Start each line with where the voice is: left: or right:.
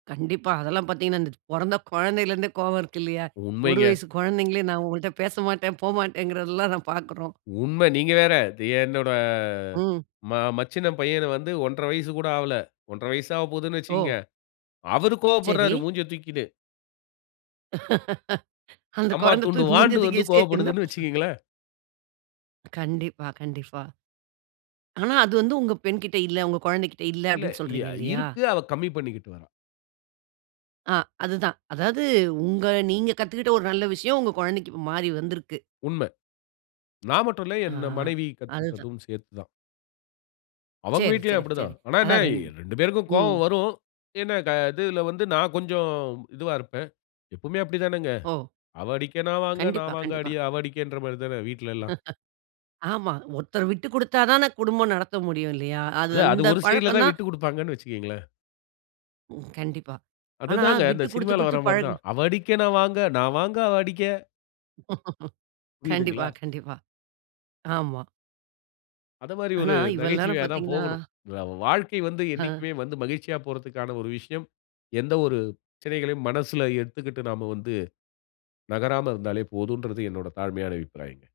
right: கண்டிப்பா. அதெல்லாம் பாத்தீங்கன்னா, இந்த பொறந்த கொழந்தையிலருந்தே கோவம் இருக்கு இல்லையா? 1
left: உண்மைங்க.
right: வயசு கொழந்தைங்களே நான் உங்கள்ட பேசமாட்டேன், போமாட்டேங்கறதெல்லாம் நாம பாக்குறோம்.
left: உண்ம நீங்க வேற, என்னோட
right: ம்.
left: ம மச்சினன் பையன வந்து 1 1/2 வயசு கூட ஆவல. 1 1/2 வயசு ஆவப்போகுதுன்னு
right: ஓ!
left: வச்சுக்கங்க. அவர்
right: சரி.
left: கோவப்படுறாரு மூஞ்ச தூக்கின்னு.
right: அந்த
left: அம்மா
right: கொழந்த
left: துண்டு
right: தூக்கி மூஞ்சிய
left: வாண்டு
right: தூக்கி
left: வந்து
right: வச்சுட்டு
left: கோவப்படுதுன்னு
right: என்னப்ப சொ
left: வச்சுக்கங்களேன்.
right: கண்டிப்பா, கண்டிப்பா. "ஆனா, அது வந்து உங்க பெண்கிட்ட இல்ல. உங்க குழந்தைகிட்ட இல்ல."
left: இல்ல
right: அப்படீன்னு
left: ய
right: சொல்றீங்க இல்லையா?
left: இருக்கு. அவ கம்மி பண்ணிக்கிட்டு வரா.
right: அ அதுதான், அதாவது உங்க நீங்க கத்துக்கிட்ட ஒரு நல்ல விஷயம், உங்க குழந்தைக்கு மாறி வந்துருக்கு.
left: உண்ம. நான் மட்டும் இல்ல,
right: அ
left: என் மனைவி
right: அதுதான்.
left: கத்துகிட்டதும் சேர்த்து தான். அவங்க
right: சரி,
left: வீட்லயும்
right: சரி,
left: அப்படி
right: சரி.
left: தான். ஆனா என்ன
right: அதான் ரெண்
left: 2 பேருக்கும் கோவம்
right: ம்.
left: வரும். என்ன க இதுல வந்து நான் கொஞ்சம் இதுவா இருப்பேன். எப்பவுமே அப்படி தானங்க.
right: ஓ!
left: அவ அடிக்க நான் வாங்க,
right: கண்டிப்பா,
left: நான் வாங்க
right: கண்டிப்பா.
left: அடி, அவ அடிக்கன்ற மாரி தான வீட்லல்லாம்.
right: ஆமா. ஒருத்தர் விட்டு குடுத்தா தான குடும்பம் நடத்த முடியும் இல்லையா? அது
left: அது அது
right: அந்த
left: ஒரு சைட்ல
right: பழக்கம்
left: தான்
right: தான்
left: விட்டு குடுப்பாங்கன்னு வச்சுக்கங்களேன்.
right: ம், கண்டிப்பா. ஆனா,
left: அதுதாங்க, இந்த
right: விட்டு குடுத்து
left: சினிமால
right: குடுத்து
left: வர மாரி
right: பழகு
left: தான், "அவ அடிக்க நான் வாங்க, நான் வாங்க அவ அடிக்க."
right: கண்டிப்பா,
left: புரியுதுங்களா?
right: கண்டிப்பா. ஆமா.
left: அத மாரி
right: ஆனா
left: ஒரு
right: இவ்வள நேரம்
left: நகைச்சுவையா தான்
right: பார்த்தீங்கன்னா,
left: போகணும். இந்த வாழ்க்கை வந்து
right: அ.
left: என்னைக்குமே வந்து மகிழ்ச்சியா போறதுக்கான ஒரு விஷயம், எந்த ஒரு பிரச்சனைகளையும் மனசுல ஏத்துகிட்டு நாம வந்து, நகராம இருந்தாலே போதுன்றது, என்னோட தாழ்மையான அபிப்பிராயங்க.